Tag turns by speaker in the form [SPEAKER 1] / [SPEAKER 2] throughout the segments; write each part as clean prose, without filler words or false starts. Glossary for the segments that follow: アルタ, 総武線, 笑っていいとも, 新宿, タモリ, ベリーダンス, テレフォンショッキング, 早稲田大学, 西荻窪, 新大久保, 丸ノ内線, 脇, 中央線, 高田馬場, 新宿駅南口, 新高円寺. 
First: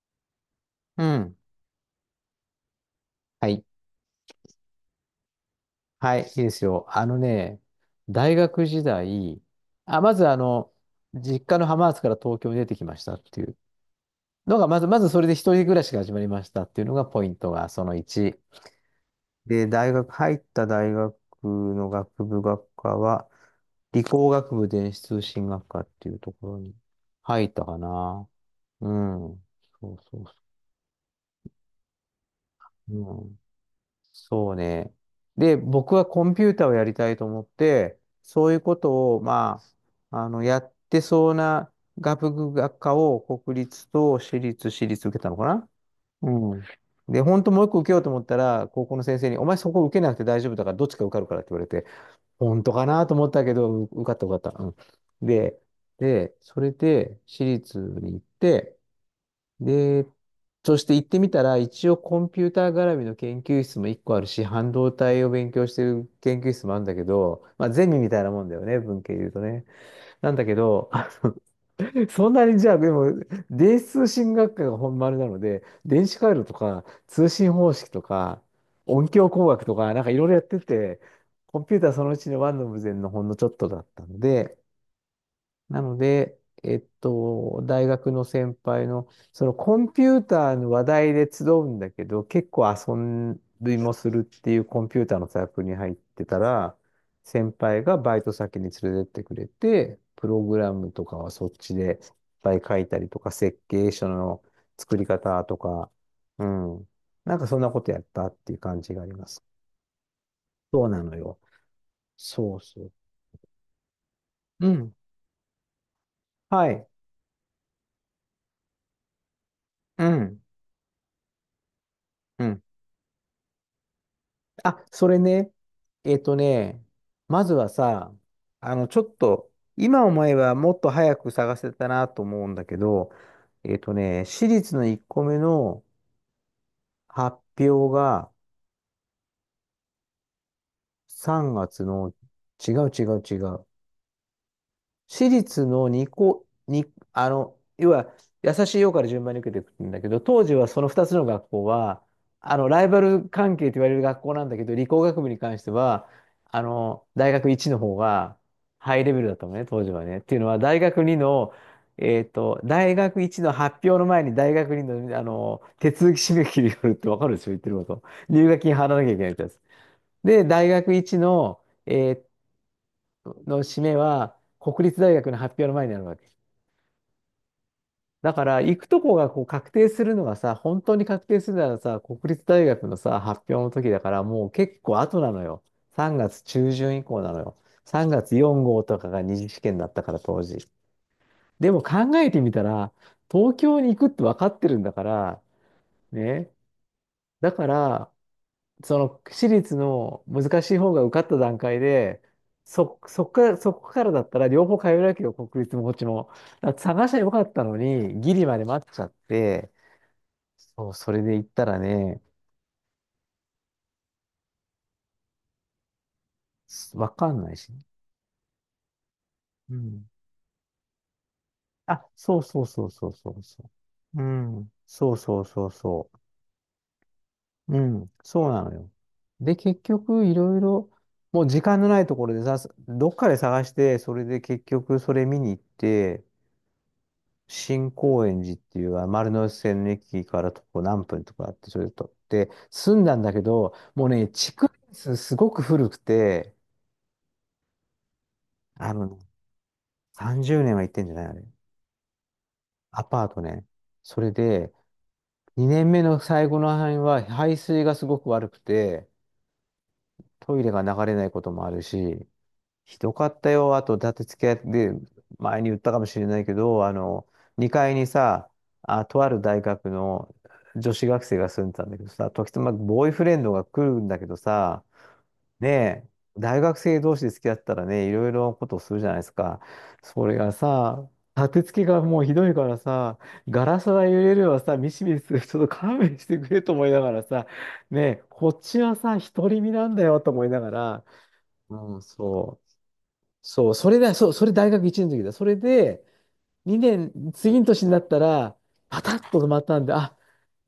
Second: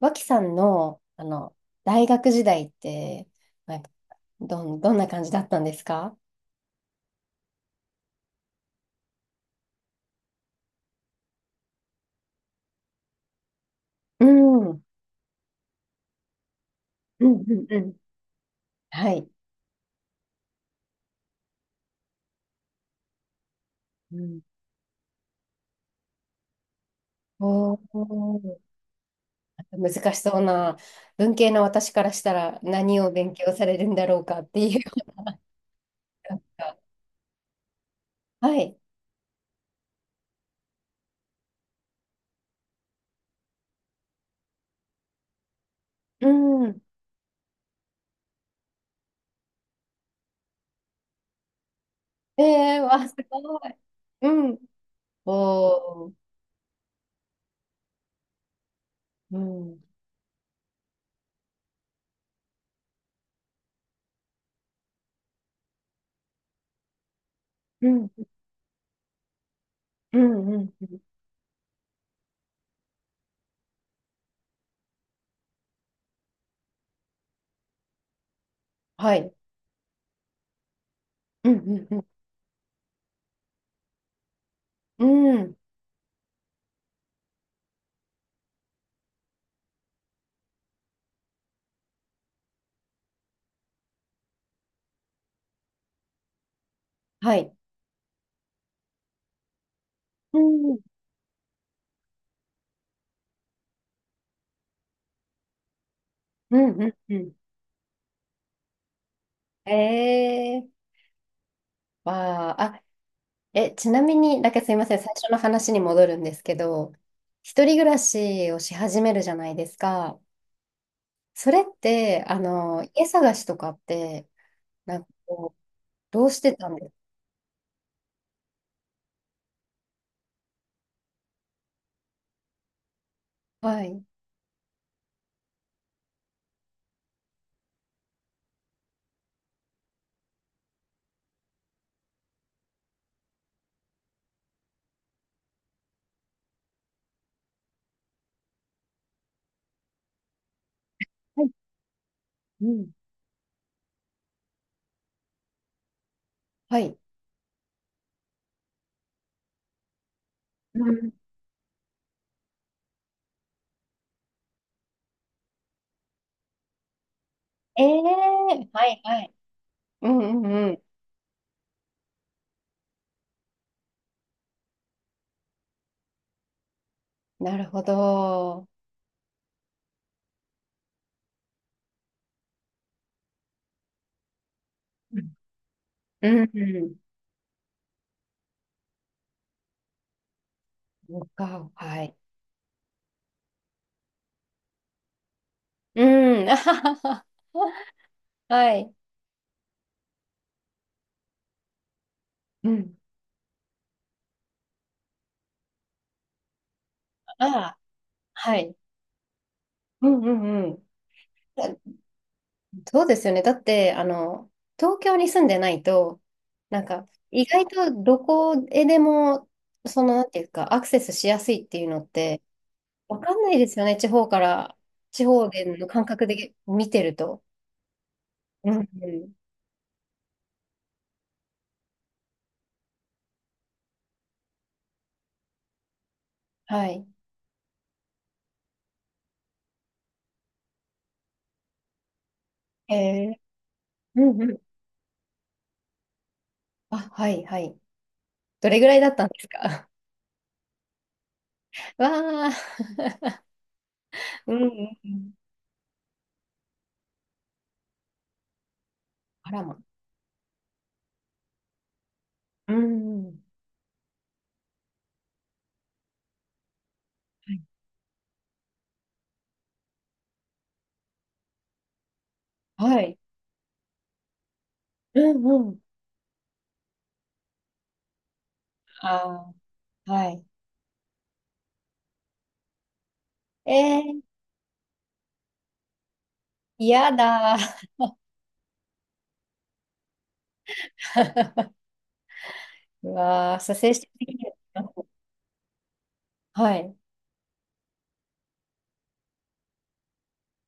[SPEAKER 1] 脇さんの、
[SPEAKER 2] うん。
[SPEAKER 1] 大学時代って、
[SPEAKER 2] はい。
[SPEAKER 1] なんか、どんな感じだったんですか？
[SPEAKER 2] はい、いいですよ。あのね、大学時代、まず、実家の浜松から東京に出てきましたっていう
[SPEAKER 1] う
[SPEAKER 2] のが、
[SPEAKER 1] ん。う
[SPEAKER 2] ま
[SPEAKER 1] ん
[SPEAKER 2] ず、まずそれで一人暮らしが始まりましたっていうのがポ
[SPEAKER 1] う
[SPEAKER 2] イン
[SPEAKER 1] ん
[SPEAKER 2] トが、
[SPEAKER 1] う
[SPEAKER 2] その
[SPEAKER 1] ん。
[SPEAKER 2] 1。
[SPEAKER 1] はい。
[SPEAKER 2] で、入った大学の学部学科は、理
[SPEAKER 1] う
[SPEAKER 2] 工
[SPEAKER 1] ん。
[SPEAKER 2] 学部電子通信学科っていうところに入った
[SPEAKER 1] お
[SPEAKER 2] かな。
[SPEAKER 1] ー、
[SPEAKER 2] うん。そう
[SPEAKER 1] 難
[SPEAKER 2] そ
[SPEAKER 1] し
[SPEAKER 2] う
[SPEAKER 1] そうな、文系の私からしたら何を
[SPEAKER 2] そ
[SPEAKER 1] 勉
[SPEAKER 2] う。
[SPEAKER 1] 強されるんだろうかっ
[SPEAKER 2] そう
[SPEAKER 1] ていう。
[SPEAKER 2] ね。で、僕はコンピューターをや りたいと思って、そう
[SPEAKER 1] は
[SPEAKER 2] いうこ
[SPEAKER 1] い。
[SPEAKER 2] とを、まあ、やってそうな学部学科を国立と私立受けたのかな。
[SPEAKER 1] う
[SPEAKER 2] うん。
[SPEAKER 1] ん。
[SPEAKER 2] で、本当もう一個受けようと思ったら、高校の先生に、お前そこ受けなくて大丈夫だから、どっちか受かるからって言われて、本当
[SPEAKER 1] えー、
[SPEAKER 2] かな
[SPEAKER 1] わ、
[SPEAKER 2] と
[SPEAKER 1] す
[SPEAKER 2] 思ったけ
[SPEAKER 1] ごい。
[SPEAKER 2] ど、受かった受
[SPEAKER 1] う
[SPEAKER 2] かっ
[SPEAKER 1] ん。
[SPEAKER 2] た。うん。で、
[SPEAKER 1] おー、
[SPEAKER 2] で、それで私立に行って、
[SPEAKER 1] うん。
[SPEAKER 2] で、そして行ってみたら、一応コンピューター絡みの研究室も一個あるし、半導体を勉強してる研究室もあるんだけど、まあゼ
[SPEAKER 1] う
[SPEAKER 2] ミみ
[SPEAKER 1] ん。
[SPEAKER 2] たいなもんだよね、文系で言うとね。
[SPEAKER 1] う
[SPEAKER 2] なんだ
[SPEAKER 1] ん。
[SPEAKER 2] け
[SPEAKER 1] うん。う
[SPEAKER 2] ど、
[SPEAKER 1] ん。
[SPEAKER 2] そんなにじゃあ、でも、電子通信学科が本丸なので、電子回路とか、通信方式とか、音
[SPEAKER 1] は
[SPEAKER 2] 響
[SPEAKER 1] い。
[SPEAKER 2] 工学とか、なんかいろいろやってて、
[SPEAKER 1] う
[SPEAKER 2] コンピュー
[SPEAKER 1] ん。
[SPEAKER 2] ター
[SPEAKER 1] う
[SPEAKER 2] その
[SPEAKER 1] ん。
[SPEAKER 2] うちのワンの無前のほんのちょっとだったので、
[SPEAKER 1] うん。うん。
[SPEAKER 2] なので、大学の先輩の、そのコンピューターの話題で集うんだけど、結構遊びもするっていうコンピューターのサークルに入ってたら、
[SPEAKER 1] は
[SPEAKER 2] 先
[SPEAKER 1] い。
[SPEAKER 2] 輩がバイト先に連れてってくれて、プ
[SPEAKER 1] う
[SPEAKER 2] ログラ
[SPEAKER 1] ん。
[SPEAKER 2] ムとかはそっちでいっぱい書いたりとか、設計書の作り方とか、う
[SPEAKER 1] うん。う
[SPEAKER 2] ん。
[SPEAKER 1] ん。うん。
[SPEAKER 2] なんかそんなことやったっていう感じがあります。
[SPEAKER 1] ええ。
[SPEAKER 2] そうなのよ。そ
[SPEAKER 1] わ
[SPEAKER 2] う
[SPEAKER 1] あ、
[SPEAKER 2] そ
[SPEAKER 1] あ、
[SPEAKER 2] う。
[SPEAKER 1] え、ちなみに、だけど
[SPEAKER 2] う
[SPEAKER 1] すいま
[SPEAKER 2] ん。
[SPEAKER 1] せん、最初の話に戻るんですけ
[SPEAKER 2] はい。
[SPEAKER 1] ど、一人暮らしをし始めるじゃないです
[SPEAKER 2] う
[SPEAKER 1] か。
[SPEAKER 2] ん。
[SPEAKER 1] それって、
[SPEAKER 2] うん。
[SPEAKER 1] 家探しとかって、
[SPEAKER 2] あ、
[SPEAKER 1] なん
[SPEAKER 2] そ
[SPEAKER 1] か
[SPEAKER 2] れね、
[SPEAKER 1] こう、
[SPEAKER 2] えっ
[SPEAKER 1] どう
[SPEAKER 2] と
[SPEAKER 1] してたん
[SPEAKER 2] ね、
[SPEAKER 1] です
[SPEAKER 2] まずはさ、ちょっと、今思えばもっと早く探せたなと思うんだけど、
[SPEAKER 1] か？はい。
[SPEAKER 2] 私立の1個目の発表が3月の、違う違う違う。私立の2校に、要は、優しいよから順番に受けていくんだけど、当時はその2つの
[SPEAKER 1] は
[SPEAKER 2] 学
[SPEAKER 1] い。
[SPEAKER 2] 校は、
[SPEAKER 1] う
[SPEAKER 2] ライ
[SPEAKER 1] ん。
[SPEAKER 2] バル関係と言われる学校なんだけど、理工学部に関しては、
[SPEAKER 1] はい。
[SPEAKER 2] 大学1の方がハイレベルだったのね、当時はね。っていうのは、
[SPEAKER 1] う
[SPEAKER 2] 大学
[SPEAKER 1] ん。
[SPEAKER 2] 2の、大学1の発表の前に大学2の、手続き締め切りがあるってわかるでしょ、言ってる
[SPEAKER 1] え
[SPEAKER 2] こと。入学
[SPEAKER 1] え。
[SPEAKER 2] 金払
[SPEAKER 1] は
[SPEAKER 2] わ
[SPEAKER 1] い
[SPEAKER 2] なきゃい
[SPEAKER 1] は
[SPEAKER 2] けないっ
[SPEAKER 1] い。
[SPEAKER 2] てやつ。
[SPEAKER 1] うん
[SPEAKER 2] で、大
[SPEAKER 1] う
[SPEAKER 2] 学
[SPEAKER 1] んうん。
[SPEAKER 2] 1の、えーっの締めは国立大学の発表の前になるわけ。
[SPEAKER 1] なるほ
[SPEAKER 2] だから
[SPEAKER 1] ど。
[SPEAKER 2] 行くとこがこう確定するのがさ、本当に確定するならさ、国立大学のさ、発表の時だからもう結構後
[SPEAKER 1] う
[SPEAKER 2] な
[SPEAKER 1] ん
[SPEAKER 2] のよ。3
[SPEAKER 1] う
[SPEAKER 2] 月
[SPEAKER 1] ん
[SPEAKER 2] 中
[SPEAKER 1] うん。
[SPEAKER 2] 旬以降なのよ。3月4号とかが二次試験だったから当時。
[SPEAKER 1] そう
[SPEAKER 2] で
[SPEAKER 1] か、
[SPEAKER 2] も
[SPEAKER 1] は
[SPEAKER 2] 考
[SPEAKER 1] い。
[SPEAKER 2] えてみたら、東京に行くって分かってるんだから、
[SPEAKER 1] うん。
[SPEAKER 2] ね。
[SPEAKER 1] あははは。
[SPEAKER 2] だから、
[SPEAKER 1] はい。
[SPEAKER 2] その私立の難しい方が受かった段階で、
[SPEAKER 1] うん。
[SPEAKER 2] そこからだったら両方通えるわけよ、国立もこっちも。だから探しゃよか
[SPEAKER 1] あ
[SPEAKER 2] ったの
[SPEAKER 1] あ、
[SPEAKER 2] に、ギリ
[SPEAKER 1] は
[SPEAKER 2] まで
[SPEAKER 1] い。
[SPEAKER 2] 待っちゃって、
[SPEAKER 1] うんうんうん。
[SPEAKER 2] そう、それで行ったらね、
[SPEAKER 1] そうですよね。だって、東京に住んでないと、なん
[SPEAKER 2] わ
[SPEAKER 1] か、
[SPEAKER 2] かん
[SPEAKER 1] 意
[SPEAKER 2] ない
[SPEAKER 1] 外
[SPEAKER 2] し。
[SPEAKER 1] とどこへでも、
[SPEAKER 2] う
[SPEAKER 1] そ
[SPEAKER 2] ん。
[SPEAKER 1] の、なんていうか、アクセスしやすいっていうの
[SPEAKER 2] あ、
[SPEAKER 1] っ
[SPEAKER 2] そう
[SPEAKER 1] て、
[SPEAKER 2] そうそうそう
[SPEAKER 1] わ
[SPEAKER 2] そ
[SPEAKER 1] かん
[SPEAKER 2] う
[SPEAKER 1] ないで
[SPEAKER 2] そ
[SPEAKER 1] すよね。地
[SPEAKER 2] う。う
[SPEAKER 1] 方か
[SPEAKER 2] ん。
[SPEAKER 1] ら、
[SPEAKER 2] そう
[SPEAKER 1] 地
[SPEAKER 2] そう
[SPEAKER 1] 方で
[SPEAKER 2] そう
[SPEAKER 1] の感
[SPEAKER 2] そ
[SPEAKER 1] 覚で見てると。
[SPEAKER 2] う。うん。そうな
[SPEAKER 1] う
[SPEAKER 2] の
[SPEAKER 1] ん
[SPEAKER 2] よ。
[SPEAKER 1] うん。
[SPEAKER 2] で、結局、いろいろ、もう時間のないところでさ、どっかで探して、それで結局それ見に行って、
[SPEAKER 1] はい。
[SPEAKER 2] 新高円寺っていう丸ノ内線の駅から徒歩何分とかあって、それで取って、
[SPEAKER 1] え
[SPEAKER 2] 住んだんだ
[SPEAKER 1] え。
[SPEAKER 2] けど、もう
[SPEAKER 1] う
[SPEAKER 2] ね、
[SPEAKER 1] んうん。
[SPEAKER 2] 築年数すごく古くて、
[SPEAKER 1] あ、はいはい。どれぐ
[SPEAKER 2] あ
[SPEAKER 1] らいだっ
[SPEAKER 2] の、
[SPEAKER 1] たんですか？
[SPEAKER 2] 30年は行ってんじゃないあれ。
[SPEAKER 1] わ
[SPEAKER 2] ア
[SPEAKER 1] あ。
[SPEAKER 2] パートね。それ
[SPEAKER 1] うんう
[SPEAKER 2] で、
[SPEAKER 1] んうん。
[SPEAKER 2] 2年目の最後の範囲は排水がすごく悪くて、
[SPEAKER 1] あらま。
[SPEAKER 2] トイレが流れないこともあるし、
[SPEAKER 1] う
[SPEAKER 2] ひどか
[SPEAKER 1] んう
[SPEAKER 2] っ
[SPEAKER 1] ん。
[SPEAKER 2] たよ。あと、だって付き合って、前に言ったかもしれないけど、2階にさ、あ、とある大学の女子学生が住んでたんだけどさ、時たま
[SPEAKER 1] はい。は
[SPEAKER 2] ボーイ
[SPEAKER 1] い。
[SPEAKER 2] フレンドが来るんだけどさ、
[SPEAKER 1] うん
[SPEAKER 2] ね
[SPEAKER 1] うん。
[SPEAKER 2] え、大学生同士で付き合ったらね、いろいろなことをするじゃな
[SPEAKER 1] あ
[SPEAKER 2] いですか。
[SPEAKER 1] あ、
[SPEAKER 2] そ
[SPEAKER 1] は
[SPEAKER 2] れ
[SPEAKER 1] い。
[SPEAKER 2] がさ、立て付けがもうひどいからさ、ガ
[SPEAKER 1] え
[SPEAKER 2] ラスが揺
[SPEAKER 1] ー、
[SPEAKER 2] れるわさ、ミシミシする、ちょっと勘弁してくれと思いなが
[SPEAKER 1] や
[SPEAKER 2] らさ、
[SPEAKER 1] だ。
[SPEAKER 2] ねえ、こっちはさ、独り身なんだよと思いながら、うん、そう。
[SPEAKER 1] うわー、
[SPEAKER 2] そう、
[SPEAKER 1] さ、
[SPEAKER 2] そ
[SPEAKER 1] 精
[SPEAKER 2] れ
[SPEAKER 1] 神
[SPEAKER 2] だ、そ
[SPEAKER 1] 的
[SPEAKER 2] う、それ
[SPEAKER 1] に。
[SPEAKER 2] 大学1年の時だ。それで、
[SPEAKER 1] は。は
[SPEAKER 2] 2
[SPEAKER 1] い。
[SPEAKER 2] 年、次の年になったら、パタッと止まったんで、あ、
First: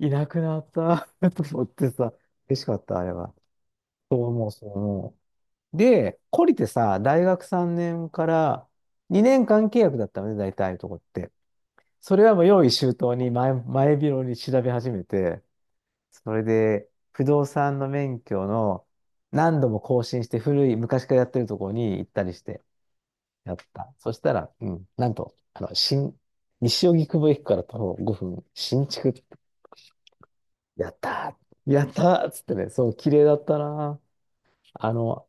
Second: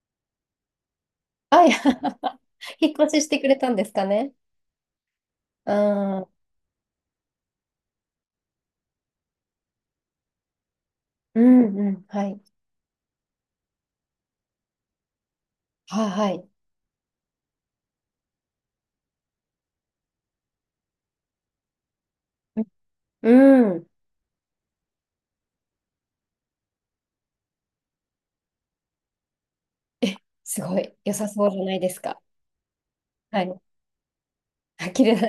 [SPEAKER 2] いなくなった と思
[SPEAKER 1] は
[SPEAKER 2] っ
[SPEAKER 1] い。
[SPEAKER 2] てさ、嬉しかっ
[SPEAKER 1] 引っ
[SPEAKER 2] た、あれ
[SPEAKER 1] 越しし
[SPEAKER 2] は。
[SPEAKER 1] てくれたんですか
[SPEAKER 2] そう
[SPEAKER 1] ね。
[SPEAKER 2] 思う、そう思
[SPEAKER 1] う
[SPEAKER 2] う。で、
[SPEAKER 1] ん。
[SPEAKER 2] 懲りてさ、大学3年から2年間契約だったのね、大体のとこって。
[SPEAKER 1] うんうん。
[SPEAKER 2] それ
[SPEAKER 1] は
[SPEAKER 2] は
[SPEAKER 1] い。
[SPEAKER 2] もう用意周到に前広に調べ始めて、
[SPEAKER 1] はいは
[SPEAKER 2] それ
[SPEAKER 1] い。
[SPEAKER 2] で、不動産の免許の何度も更新して古い昔からやってるとこに行ったりして、
[SPEAKER 1] う
[SPEAKER 2] やっ
[SPEAKER 1] ん。
[SPEAKER 2] た。そしたら、うん、なんと、西荻窪駅から徒歩5分、新築。
[SPEAKER 1] え、すご
[SPEAKER 2] や
[SPEAKER 1] い。
[SPEAKER 2] っ
[SPEAKER 1] 良さ
[SPEAKER 2] た
[SPEAKER 1] そうじゃ
[SPEAKER 2] ー
[SPEAKER 1] ない
[SPEAKER 2] や
[SPEAKER 1] で
[SPEAKER 2] っ
[SPEAKER 1] す
[SPEAKER 2] た
[SPEAKER 1] か。
[SPEAKER 2] ーっつってね、そう、綺麗だ
[SPEAKER 1] は
[SPEAKER 2] った
[SPEAKER 1] い。
[SPEAKER 2] なー。
[SPEAKER 1] あ、
[SPEAKER 2] あ
[SPEAKER 1] 綺麗
[SPEAKER 2] の、
[SPEAKER 1] な。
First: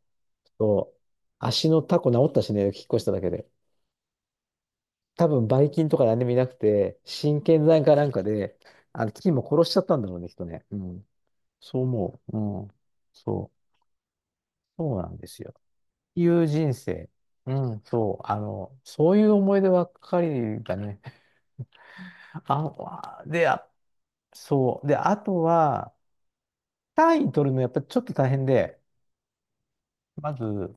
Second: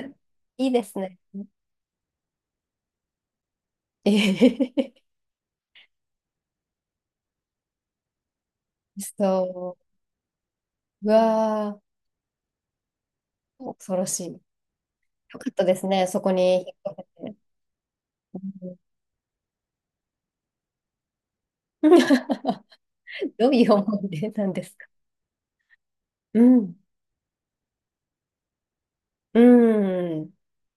[SPEAKER 1] いいで
[SPEAKER 2] そう、
[SPEAKER 1] すね。
[SPEAKER 2] 足のタコ治ったしね、引っ越しただけで。
[SPEAKER 1] えへへへ。
[SPEAKER 2] 多分、ばい菌とか何でもいなくて、神経剤かなんかで、菌も殺しち
[SPEAKER 1] そ
[SPEAKER 2] ゃったんだろうね、人ね。う
[SPEAKER 1] う。
[SPEAKER 2] ん。
[SPEAKER 1] う
[SPEAKER 2] そ
[SPEAKER 1] わ
[SPEAKER 2] う思う。うん。そう。
[SPEAKER 1] ー、恐ろしい。よ
[SPEAKER 2] そうなんです
[SPEAKER 1] かっ
[SPEAKER 2] よ。
[SPEAKER 1] たですね。そ
[SPEAKER 2] い
[SPEAKER 1] こ
[SPEAKER 2] う
[SPEAKER 1] に引
[SPEAKER 2] 人
[SPEAKER 1] っ越
[SPEAKER 2] 生。
[SPEAKER 1] せて。
[SPEAKER 2] うん、そう。
[SPEAKER 1] うん。
[SPEAKER 2] そういう思い出ばっかりだね。あ、わ で、
[SPEAKER 1] どうい
[SPEAKER 2] あ
[SPEAKER 1] う思い出なんです
[SPEAKER 2] そ
[SPEAKER 1] か？
[SPEAKER 2] う。で、あとは、
[SPEAKER 1] うん。
[SPEAKER 2] 単位取るのやっぱちょっと大変で、
[SPEAKER 1] うん。
[SPEAKER 2] まず、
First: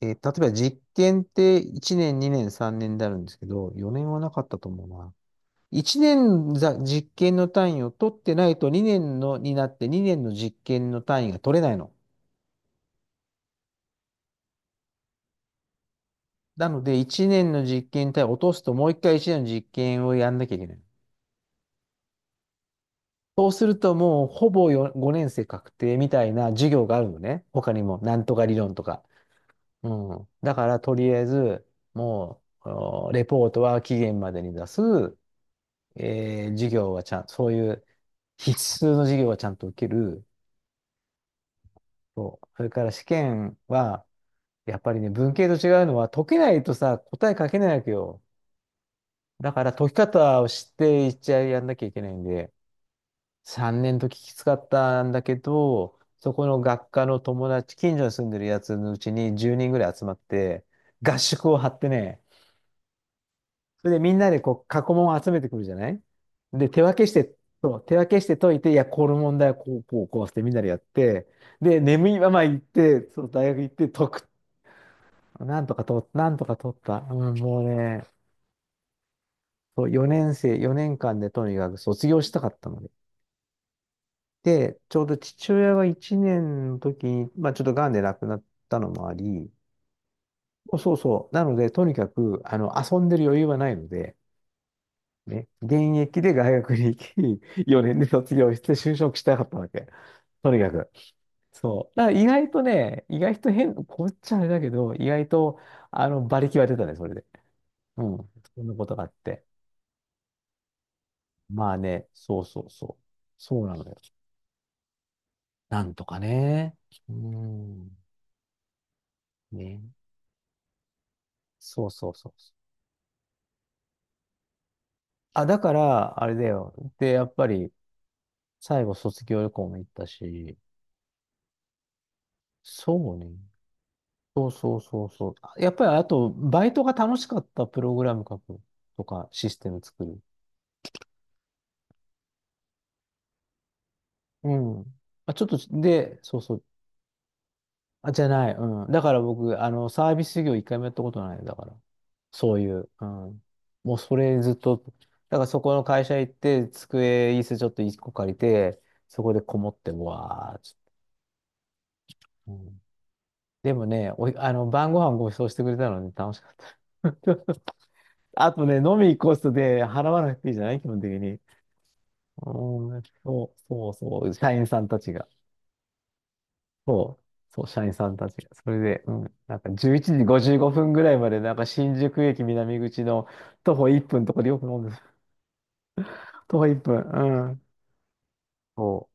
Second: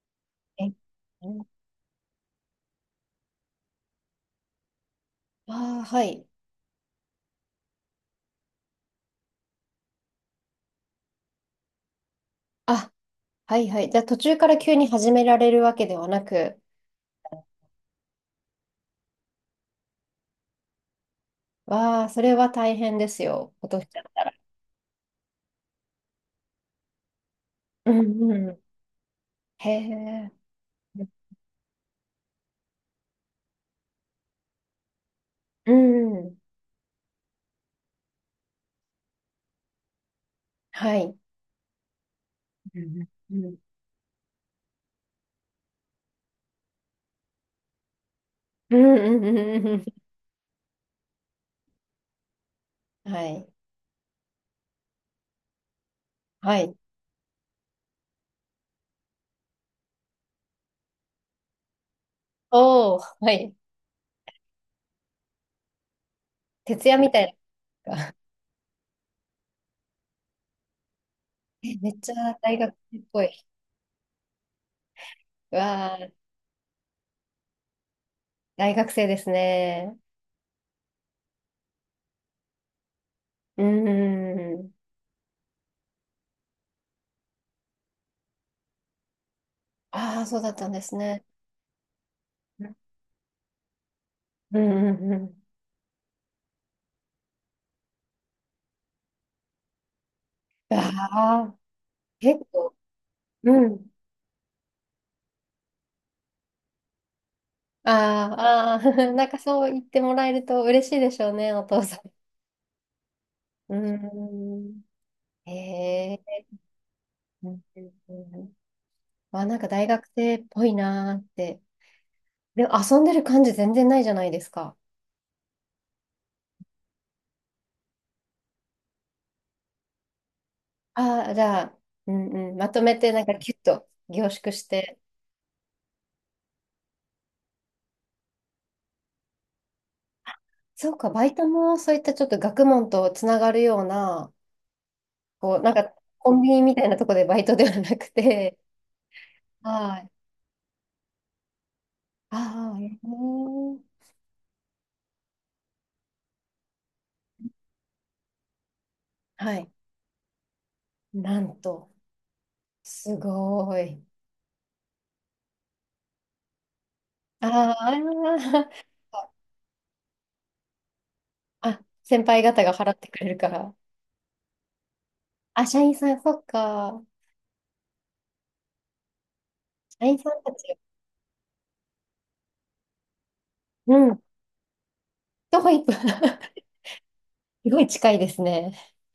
[SPEAKER 2] 例えば
[SPEAKER 1] え、
[SPEAKER 2] 実験って1年、2年、3年であるんですけど、4年はなかったと思うな。
[SPEAKER 1] ああ、
[SPEAKER 2] 1
[SPEAKER 1] はい。
[SPEAKER 2] 年実験の単位を取ってないと2年のになって2年の実験の単位が取れないの。
[SPEAKER 1] あ、はいはい。じゃあ途中から急に始められるわけではなく。
[SPEAKER 2] なので1年の実験単位を落とすともう1回1年の実験をやんなきゃいけない。
[SPEAKER 1] わあ、それは大変です
[SPEAKER 2] そう
[SPEAKER 1] よ。
[SPEAKER 2] す
[SPEAKER 1] 落
[SPEAKER 2] る
[SPEAKER 1] とし
[SPEAKER 2] と
[SPEAKER 1] ちゃっ
[SPEAKER 2] も
[SPEAKER 1] た
[SPEAKER 2] う
[SPEAKER 1] ら。
[SPEAKER 2] ほぼ5年生確定みたいな授業があるのね。他に
[SPEAKER 1] う
[SPEAKER 2] もなん
[SPEAKER 1] ん
[SPEAKER 2] と
[SPEAKER 1] う
[SPEAKER 2] か理
[SPEAKER 1] ん。
[SPEAKER 2] 論とか。
[SPEAKER 1] へ
[SPEAKER 2] うん。
[SPEAKER 1] え。
[SPEAKER 2] だから、とりあえず、もう、レポートは期限までに出す。
[SPEAKER 1] うんうん。
[SPEAKER 2] えー授業はちゃん、そういう必須の授業はちゃんと受ける。
[SPEAKER 1] はい。
[SPEAKER 2] そう。それ
[SPEAKER 1] う
[SPEAKER 2] から試
[SPEAKER 1] んうん
[SPEAKER 2] 験は、やっぱりね、文系と違うのは、解けないとさ、答え書けないわけよ。
[SPEAKER 1] うんうんう
[SPEAKER 2] だか
[SPEAKER 1] ん
[SPEAKER 2] ら、
[SPEAKER 1] うんう
[SPEAKER 2] 解き方を知って一応やんなきゃいけないんで、
[SPEAKER 1] ん。はい。
[SPEAKER 2] 3年ときつかったんだけど、そこ
[SPEAKER 1] は
[SPEAKER 2] の
[SPEAKER 1] い。
[SPEAKER 2] 学科の友達、近所に住んでるやつのうちに10人ぐらい集まって、合宿を張ってね、
[SPEAKER 1] おお、はい。
[SPEAKER 2] それでみんなでこう、過去問を集めてくるじゃない。で、手
[SPEAKER 1] 徹
[SPEAKER 2] 分
[SPEAKER 1] 夜
[SPEAKER 2] け
[SPEAKER 1] み
[SPEAKER 2] し
[SPEAKER 1] た
[SPEAKER 2] て、
[SPEAKER 1] い
[SPEAKER 2] そう、手分
[SPEAKER 1] な。
[SPEAKER 2] けし て解いて、いや、この問題はこう、こう、こうしてみんなでやって、
[SPEAKER 1] え、
[SPEAKER 2] で、
[SPEAKER 1] めっ
[SPEAKER 2] 眠
[SPEAKER 1] ちゃ
[SPEAKER 2] いまま
[SPEAKER 1] 大
[SPEAKER 2] 行っ
[SPEAKER 1] 学生っ
[SPEAKER 2] て、
[SPEAKER 1] ぽ
[SPEAKER 2] そう、
[SPEAKER 1] い。
[SPEAKER 2] 大学行って解く。
[SPEAKER 1] う
[SPEAKER 2] なんとか
[SPEAKER 1] わ
[SPEAKER 2] と、
[SPEAKER 1] あ、
[SPEAKER 2] なんとか取った。うん、もうね、
[SPEAKER 1] 大学生です
[SPEAKER 2] そう、
[SPEAKER 1] ね。
[SPEAKER 2] 4年生、4年間でとにかく卒業したかったので。
[SPEAKER 1] うんんうん。
[SPEAKER 2] で、ちょうど父親が1年の時に、まあちょっと癌で亡くなったのもあり、
[SPEAKER 1] ああ、そうだったん
[SPEAKER 2] そう
[SPEAKER 1] で
[SPEAKER 2] そ
[SPEAKER 1] す
[SPEAKER 2] う
[SPEAKER 1] ね。
[SPEAKER 2] そう。なので、とにかく、
[SPEAKER 1] うん
[SPEAKER 2] 遊んでる余裕はないので、
[SPEAKER 1] うんうん。
[SPEAKER 2] ね、現役で大学に行き、4年で卒業して就職したかったわけ。とにかく。
[SPEAKER 1] ああ
[SPEAKER 2] そう。だから
[SPEAKER 1] ー、
[SPEAKER 2] 意
[SPEAKER 1] 結
[SPEAKER 2] 外と
[SPEAKER 1] 構。
[SPEAKER 2] ね、意外と
[SPEAKER 1] う
[SPEAKER 2] 変、
[SPEAKER 1] ん。
[SPEAKER 2] こっちゃあれだけど、意外と、馬力は出たね、それで。うん。そんな
[SPEAKER 1] あ
[SPEAKER 2] こ
[SPEAKER 1] ーあ
[SPEAKER 2] とがあ
[SPEAKER 1] ー、
[SPEAKER 2] っ
[SPEAKER 1] なんか
[SPEAKER 2] て。
[SPEAKER 1] そう言ってもらえると嬉しいでしょうね、お
[SPEAKER 2] まあ
[SPEAKER 1] 父さ
[SPEAKER 2] ね、そうそうそう。そう
[SPEAKER 1] ん。
[SPEAKER 2] なのよ。
[SPEAKER 1] うーん。へ
[SPEAKER 2] なんとか
[SPEAKER 1] え。
[SPEAKER 2] ね。う
[SPEAKER 1] うんうん
[SPEAKER 2] ん。
[SPEAKER 1] うん。あ、なんか大
[SPEAKER 2] ね。
[SPEAKER 1] 学生っぽいなーって。
[SPEAKER 2] そうそうそうそう。
[SPEAKER 1] でも遊んでる感じ全然ないじゃないですか。
[SPEAKER 2] あ、だから、あれだよ。で、やっぱり、最後卒業旅行も行ったし、
[SPEAKER 1] ああ、じゃあ、うんうん、まと
[SPEAKER 2] そ
[SPEAKER 1] めて
[SPEAKER 2] う
[SPEAKER 1] なん
[SPEAKER 2] ね。
[SPEAKER 1] かキュッと凝
[SPEAKER 2] そう
[SPEAKER 1] 縮し
[SPEAKER 2] そう
[SPEAKER 1] て。
[SPEAKER 2] そうそう。あやっぱりあと、バイトが楽しかったプログラム書くとか、システム作る。
[SPEAKER 1] そうか、バイトもそういったちょっと学問とつながるような、
[SPEAKER 2] うん。あ、ちょっ
[SPEAKER 1] こ
[SPEAKER 2] と、
[SPEAKER 1] う、なんか
[SPEAKER 2] で、
[SPEAKER 1] コ
[SPEAKER 2] そう
[SPEAKER 1] ンビ
[SPEAKER 2] そ
[SPEAKER 1] ニ
[SPEAKER 2] う。
[SPEAKER 1] みたいなとこでバイトではなく
[SPEAKER 2] あ、じゃない。
[SPEAKER 1] て。
[SPEAKER 2] うん。だから僕、
[SPEAKER 1] は
[SPEAKER 2] サ
[SPEAKER 1] い。
[SPEAKER 2] ービス業一回もやったことない。だから、そうい
[SPEAKER 1] ああ、
[SPEAKER 2] う。
[SPEAKER 1] え
[SPEAKER 2] うん。も
[SPEAKER 1] ー。
[SPEAKER 2] うそれずっと、だからそこの会社行って、机、椅子ちょっと一個借りて、そこで
[SPEAKER 1] は
[SPEAKER 2] こも
[SPEAKER 1] い。
[SPEAKER 2] って、うわーち
[SPEAKER 1] なんと。
[SPEAKER 2] ょっとうん。
[SPEAKER 1] す
[SPEAKER 2] で
[SPEAKER 1] ご
[SPEAKER 2] も
[SPEAKER 1] い。
[SPEAKER 2] ね、おい、晩ご飯ご馳走してくれたので楽しかった。
[SPEAKER 1] あ
[SPEAKER 2] あ
[SPEAKER 1] ーあ
[SPEAKER 2] とね、
[SPEAKER 1] ー、
[SPEAKER 2] 飲み行こうとで払わなくていいじゃない基本的に。
[SPEAKER 1] あ、先輩方が払
[SPEAKER 2] う
[SPEAKER 1] っ
[SPEAKER 2] ん、
[SPEAKER 1] てくれるか
[SPEAKER 2] そう、
[SPEAKER 1] ら。
[SPEAKER 2] そうそう、社員さんたちが。
[SPEAKER 1] あ、社員さん、そっか。
[SPEAKER 2] そう、そう、社員さんたちが。それで、うん、なんか11
[SPEAKER 1] 社員
[SPEAKER 2] 時
[SPEAKER 1] さんた
[SPEAKER 2] 55
[SPEAKER 1] ち。
[SPEAKER 2] 分ぐらいまで、なんか新宿駅南口の徒歩
[SPEAKER 1] う
[SPEAKER 2] 1分
[SPEAKER 1] ん。
[SPEAKER 2] のとこでよく飲んでた。
[SPEAKER 1] 徒歩一分。
[SPEAKER 2] 徒
[SPEAKER 1] す
[SPEAKER 2] 歩1分、うん。
[SPEAKER 1] ごい近いですね。
[SPEAKER 2] そ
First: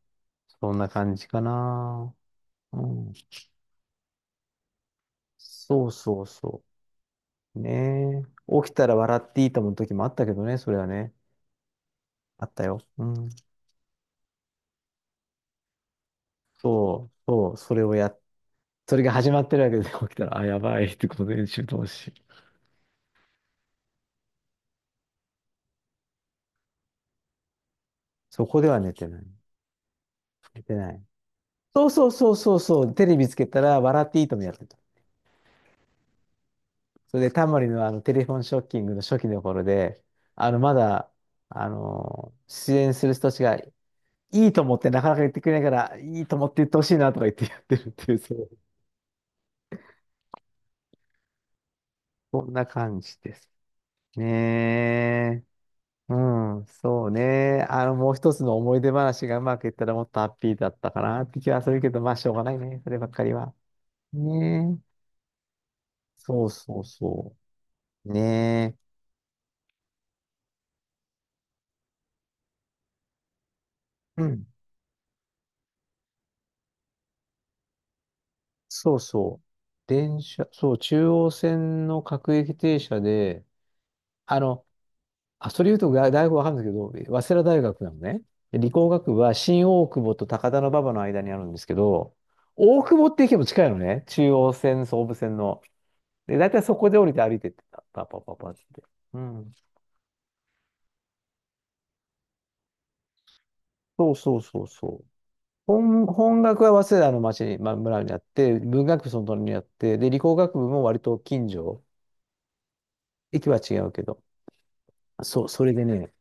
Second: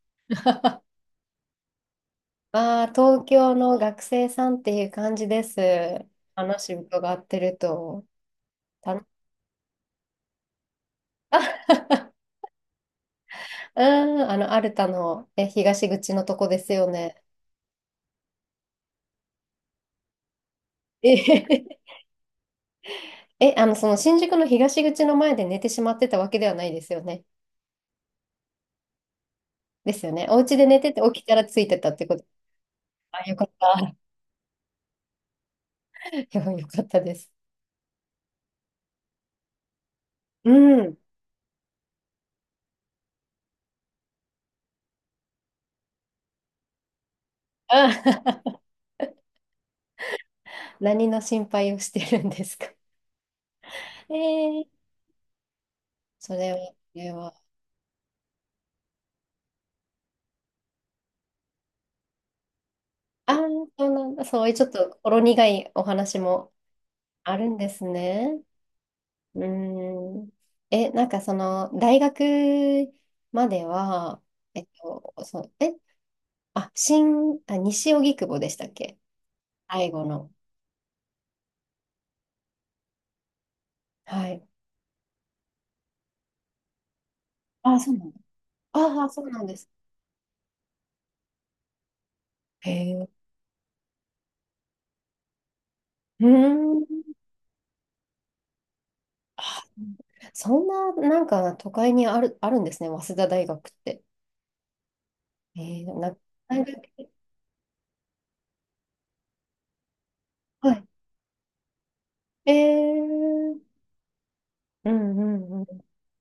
[SPEAKER 2] う、そん な感じかな。
[SPEAKER 1] あ
[SPEAKER 2] う
[SPEAKER 1] あ、
[SPEAKER 2] ん。
[SPEAKER 1] 東京の学生さんっていう感じです。
[SPEAKER 2] そうそうそ
[SPEAKER 1] 話伺ってる
[SPEAKER 2] う。
[SPEAKER 1] と。
[SPEAKER 2] ねえ。起きた
[SPEAKER 1] た
[SPEAKER 2] ら
[SPEAKER 1] の。
[SPEAKER 2] 笑っていいと思う時もあったけどね、それはね。
[SPEAKER 1] あ。
[SPEAKER 2] あったよ。うん。
[SPEAKER 1] うん、アルタのえ東口のとこですよ
[SPEAKER 2] そう、
[SPEAKER 1] ね。
[SPEAKER 2] そう、それをやっ、それが始まってるわけで、起きたら、あ、やばいって
[SPEAKER 1] え、
[SPEAKER 2] ことで、集 中し。
[SPEAKER 1] え、その新宿の東口の前で寝てしまってたわけではないですよね。
[SPEAKER 2] そこでは寝てない。
[SPEAKER 1] ですよね。お家
[SPEAKER 2] 寝
[SPEAKER 1] で
[SPEAKER 2] て
[SPEAKER 1] 寝
[SPEAKER 2] な
[SPEAKER 1] てて
[SPEAKER 2] い。
[SPEAKER 1] 起きたらついて
[SPEAKER 2] そ
[SPEAKER 1] た
[SPEAKER 2] う
[SPEAKER 1] って
[SPEAKER 2] そう
[SPEAKER 1] こと。
[SPEAKER 2] そうそうそう、テレ
[SPEAKER 1] あ、
[SPEAKER 2] ビつ
[SPEAKER 1] よか
[SPEAKER 2] け
[SPEAKER 1] っ
[SPEAKER 2] たら、
[SPEAKER 1] た。
[SPEAKER 2] 笑っていいともやってた。
[SPEAKER 1] よかったで
[SPEAKER 2] それで、
[SPEAKER 1] す。
[SPEAKER 2] タモリのテレフォンショッキングの初期の頃で、あ
[SPEAKER 1] う
[SPEAKER 2] の、ま
[SPEAKER 1] ん。
[SPEAKER 2] だ、あの出演する人たちが、いいと思ってなかなか言ってくれないから、いいと思って言ってほしいなとか言ってやってるっていう、そう、
[SPEAKER 1] あ。 何の心配をしてるん
[SPEAKER 2] そ
[SPEAKER 1] で
[SPEAKER 2] ん
[SPEAKER 1] す
[SPEAKER 2] な
[SPEAKER 1] か。
[SPEAKER 2] 感じです。
[SPEAKER 1] えー、
[SPEAKER 2] ねえ。う
[SPEAKER 1] それは、
[SPEAKER 2] ん、
[SPEAKER 1] そ
[SPEAKER 2] そう
[SPEAKER 1] れは。
[SPEAKER 2] ね。もう一つの思い出話がうまくいったらもっとハッピーだったかなって気はするけど、まあ、しょうがないね。そればっかり
[SPEAKER 1] ああ、
[SPEAKER 2] は。
[SPEAKER 1] そうなんだ。そういうちょっ
[SPEAKER 2] ねえ。
[SPEAKER 1] とほろ苦いお話
[SPEAKER 2] そう
[SPEAKER 1] も
[SPEAKER 2] そうそ
[SPEAKER 1] あるんです
[SPEAKER 2] う。
[SPEAKER 1] ね。
[SPEAKER 2] ね
[SPEAKER 1] うーん。え、大学まで
[SPEAKER 2] え。
[SPEAKER 1] は、
[SPEAKER 2] うん
[SPEAKER 1] えっと、そう、え、あ、新、あ、西荻窪でしたっ
[SPEAKER 2] そ
[SPEAKER 1] け、
[SPEAKER 2] うそう。
[SPEAKER 1] 最後
[SPEAKER 2] 電
[SPEAKER 1] の。
[SPEAKER 2] 車、そう、中央線の各駅停車で、
[SPEAKER 1] は
[SPEAKER 2] あ
[SPEAKER 1] い。
[SPEAKER 2] の、それ言うとが大学わかんないけど、早稲田大
[SPEAKER 1] あ、
[SPEAKER 2] 学な
[SPEAKER 1] そ
[SPEAKER 2] の
[SPEAKER 1] うなんだ。
[SPEAKER 2] ね。で理工
[SPEAKER 1] ああ、
[SPEAKER 2] 学部
[SPEAKER 1] そう
[SPEAKER 2] は
[SPEAKER 1] なんで
[SPEAKER 2] 新
[SPEAKER 1] す。
[SPEAKER 2] 大久保と高田馬場の間にあるんですけど、
[SPEAKER 1] へ
[SPEAKER 2] 大久保
[SPEAKER 1] え。
[SPEAKER 2] って駅も近いのね。中央線、総武線の。
[SPEAKER 1] うー
[SPEAKER 2] で、大体そ
[SPEAKER 1] ん。
[SPEAKER 2] こで降りて歩いてってた。パパパパって。うん。
[SPEAKER 1] あ、そんな、なんか都会にある、あるんですね、早稲田大学って。
[SPEAKER 2] そうそうそうそう。
[SPEAKER 1] えー、でもな、
[SPEAKER 2] 本学
[SPEAKER 1] 大
[SPEAKER 2] は早稲
[SPEAKER 1] 学、
[SPEAKER 2] 田の町に、まあ、村にあって、文学部その隣にあって、で、理工学部
[SPEAKER 1] は
[SPEAKER 2] も割と近所。
[SPEAKER 1] い。え
[SPEAKER 2] 駅は
[SPEAKER 1] ー、
[SPEAKER 2] 違うけど。
[SPEAKER 1] うんう
[SPEAKER 2] そう、
[SPEAKER 1] んう
[SPEAKER 2] それ
[SPEAKER 1] ん。
[SPEAKER 2] でね、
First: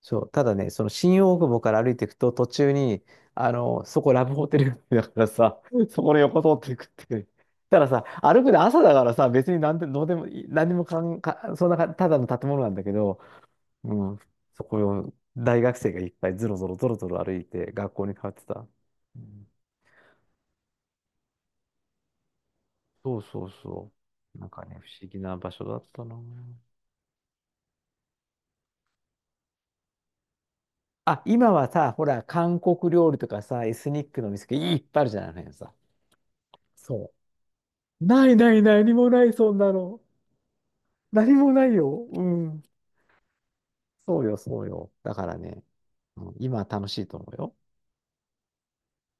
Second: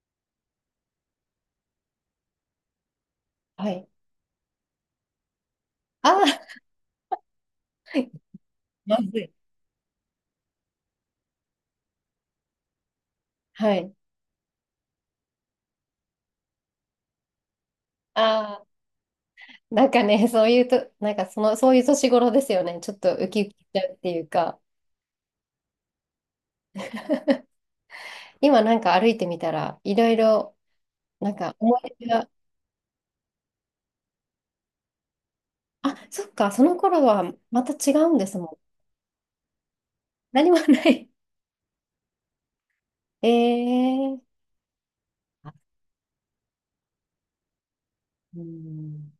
[SPEAKER 2] そう、ただね、その新大久保から歩いていくと、途中に、
[SPEAKER 1] はい。
[SPEAKER 2] そこラブホテルだからさ、そこの横
[SPEAKER 1] あ
[SPEAKER 2] 通っていくっていう。たださ、
[SPEAKER 1] ー、
[SPEAKER 2] 歩く で朝だ
[SPEAKER 1] ま
[SPEAKER 2] から
[SPEAKER 1] ず
[SPEAKER 2] さ、
[SPEAKER 1] い。
[SPEAKER 2] 別になんで、どうでもいい、何にもかん、か、そんなか、ただの建物なんだけど、
[SPEAKER 1] はい。
[SPEAKER 2] うん、そこを大学生がいっぱいゾロゾロゾロゾロ歩いて学校に通って
[SPEAKER 1] あ
[SPEAKER 2] た。うん
[SPEAKER 1] ー、なんかね、そういうと、そういう年頃ですよね。ちょっと
[SPEAKER 2] そう
[SPEAKER 1] ウキ
[SPEAKER 2] そ
[SPEAKER 1] ウ
[SPEAKER 2] う
[SPEAKER 1] キしちゃ
[SPEAKER 2] そ
[SPEAKER 1] うっていう
[SPEAKER 2] う。なん
[SPEAKER 1] か、
[SPEAKER 2] かね、不思議な場所だったな。
[SPEAKER 1] 今なんか歩いてみたら、いろいろ、
[SPEAKER 2] あ、
[SPEAKER 1] なん
[SPEAKER 2] 今
[SPEAKER 1] か
[SPEAKER 2] は
[SPEAKER 1] 思
[SPEAKER 2] さ、
[SPEAKER 1] い
[SPEAKER 2] ほ
[SPEAKER 1] 出
[SPEAKER 2] ら、
[SPEAKER 1] が、
[SPEAKER 2] 韓国料理とかさ、エスニックの店がいっぱいあるじゃないのよさ。
[SPEAKER 1] あ、そっか、その
[SPEAKER 2] そ
[SPEAKER 1] 頃
[SPEAKER 2] う
[SPEAKER 1] はまた違うん
[SPEAKER 2] な
[SPEAKER 1] で
[SPEAKER 2] い
[SPEAKER 1] すも
[SPEAKER 2] な
[SPEAKER 1] ん。
[SPEAKER 2] い何もないそんなの。
[SPEAKER 1] 何もない。
[SPEAKER 2] 何もないよ。うん。
[SPEAKER 1] え
[SPEAKER 2] そ
[SPEAKER 1] ー、
[SPEAKER 2] うよ、そうよ。だからね、うん今楽しいと思うよ。
[SPEAKER 1] うん